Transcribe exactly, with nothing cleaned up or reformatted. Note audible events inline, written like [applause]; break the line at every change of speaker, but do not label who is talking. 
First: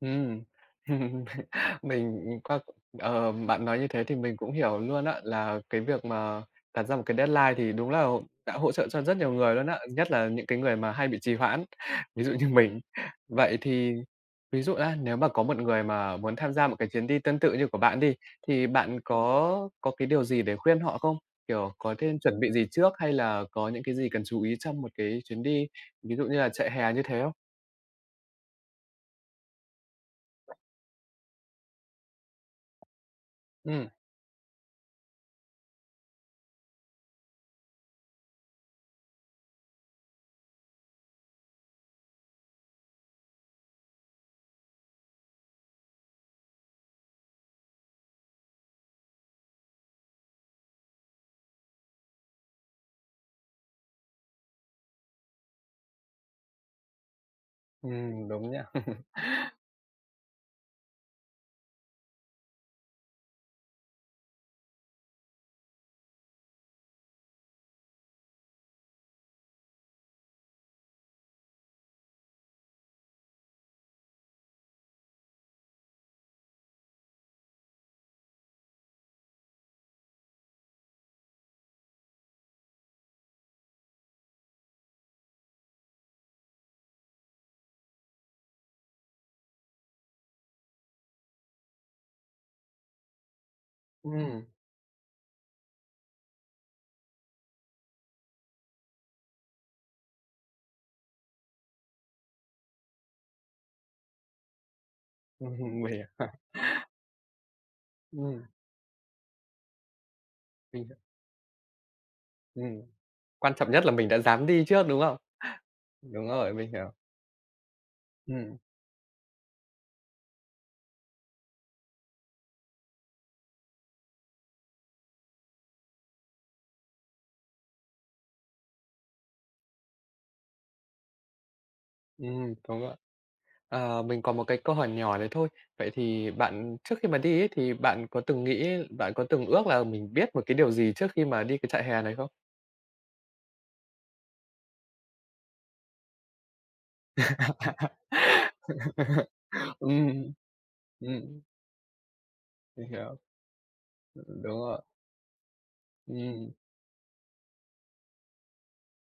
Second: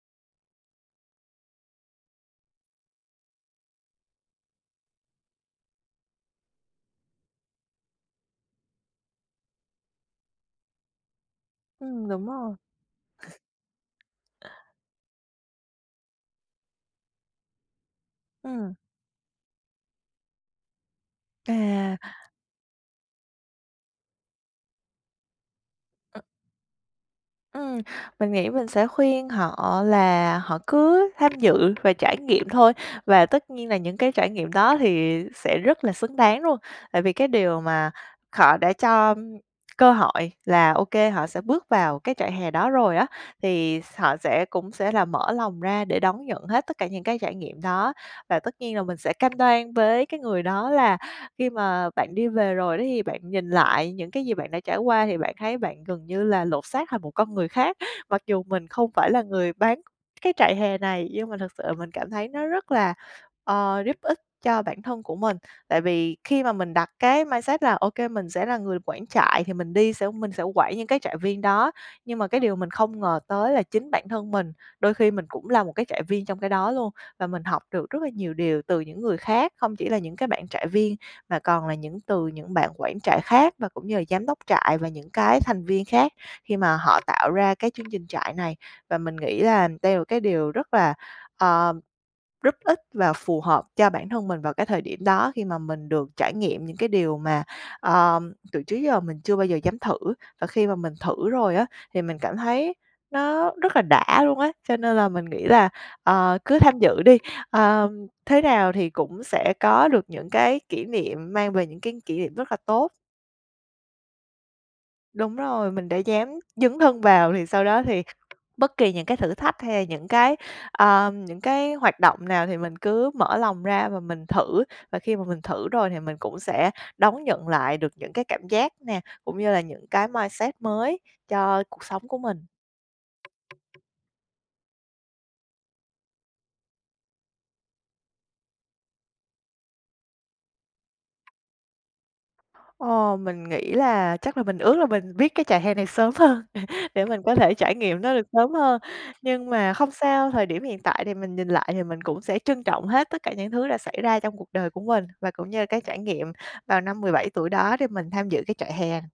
Ừm. [laughs] Mình, ừm, qua, ờ, bạn nói như thế thì mình cũng hiểu luôn á, là cái việc mà đặt ra một cái deadline thì đúng là hỗ đã hỗ trợ cho rất nhiều người luôn á. Nhất là những cái người mà hay bị trì hoãn,
Ừm,
ví
đúng
dụ như
rồi.
mình. Vậy thì ví dụ á nếu mà có một người mà muốn tham gia một cái chuyến đi tương tự như của bạn đi, thì
Ừm.
bạn có có cái điều gì để khuyên họ không? Kiểu, có
À.
nên chuẩn bị gì trước hay là có những cái gì cần chú ý trong một cái chuyến đi, ví dụ như là trại hè như thế không?
Ừm, mình nghĩ mình sẽ khuyên họ là họ cứ tham dự và trải nghiệm thôi và tất nhiên là
Ừm.
những cái trải nghiệm đó thì sẽ rất là xứng đáng luôn. Tại vì cái điều mà họ đã cho cơ hội là, ô kê, họ sẽ bước vào cái trại hè đó rồi á, thì s họ sẽ cũng sẽ là mở lòng ra để đón nhận hết tất cả những cái trải nghiệm đó. Và tất nhiên là mình sẽ cam đoan với cái người đó là khi mà bạn đi về rồi đó thì bạn nhìn lại những cái gì bạn đã trải qua thì bạn thấy bạn gần như là lột xác thành một con người khác, mặc
Ừm,
dù
đúng nha.
mình không
[chuckles]
phải là người bán cái trại hè này. Nhưng mà thực sự là mình cảm thấy nó rất là, ờ, giúp ích cho bản thân của mình. Tại vì khi mà mình đặt cái mindset là, ô kê mình sẽ là người quản trại thì mình đi sẽ mình sẽ quản những cái trại viên đó, nhưng mà cái điều mình không ngờ tới là chính bản thân mình, đôi khi mình cũng là một cái trại viên trong cái đó luôn, và mình học được rất là nhiều điều từ những người khác, không chỉ là những cái bạn trại viên mà còn là những từ những bạn quản trại khác và cũng như là giám đốc trại và những cái thành viên khác khi mà họ tạo ra cái chương trình trại này. Và mình nghĩ là đây là một cái điều rất là, ờ, rất ích và phù hợp cho bản thân mình
Ừm.
vào cái thời điểm đó, khi mà mình được trải nghiệm những cái điều mà, ờ, từ trước giờ mình chưa bao giờ dám thử và khi mà mình thử rồi á thì mình cảm thấy nó rất là đã luôn á, cho nên là mình nghĩ
Ừm
là,
hừm. Mình ha.
ờ, cứ tham dự đi. Ơ, thế
Ừm.
nào thì cũng sẽ có được những cái
Mình
kỷ
hiểu.
niệm, mang về những cái kỷ niệm rất là
Ừm.
tốt.
Quan trọng nhất là mình đã dám đi trước, đúng không?
Đúng rồi, mình đã dám
Đúng rồi, mình
dấn
hiểu.
thân vào thì sau đó thì
Ừm.
bất kỳ những cái thử thách hay là những cái, ơ, những cái hoạt động nào thì mình cứ mở lòng ra và mình thử và khi mà mình thử rồi thì mình cũng sẽ đón nhận lại được những cái cảm giác nè, cũng như là những cái mindset mới cho cuộc sống của mình.
Ừm, đúng rồi. Ờ, mình còn một cái câu hỏi nhỏ nữa thôi. Vậy thì bạn trước khi mà đi ấy, thì bạn có từng nghĩ bạn có từng ước là mình biết một cái điều gì trước khi mà đi cái trại hè này không?
Ồ, mình nghĩ là chắc là mình ước là mình biết cái trại hè này sớm hơn để mình có thể trải nghiệm nó được sớm hơn. Nhưng mà
[laughs]
không sao,
Ừm,
thời điểm hiện tại thì mình
ừm.
nhìn lại thì mình cũng sẽ trân trọng
Mình
hết
hiểu.
tất cả những thứ đã xảy ra trong cuộc
Đúng
đời của
rồi.
mình, và cũng như là cái trải nghiệm
Ừm.
vào năm mười bảy tuổi đó để mình tham dự cái trại hè.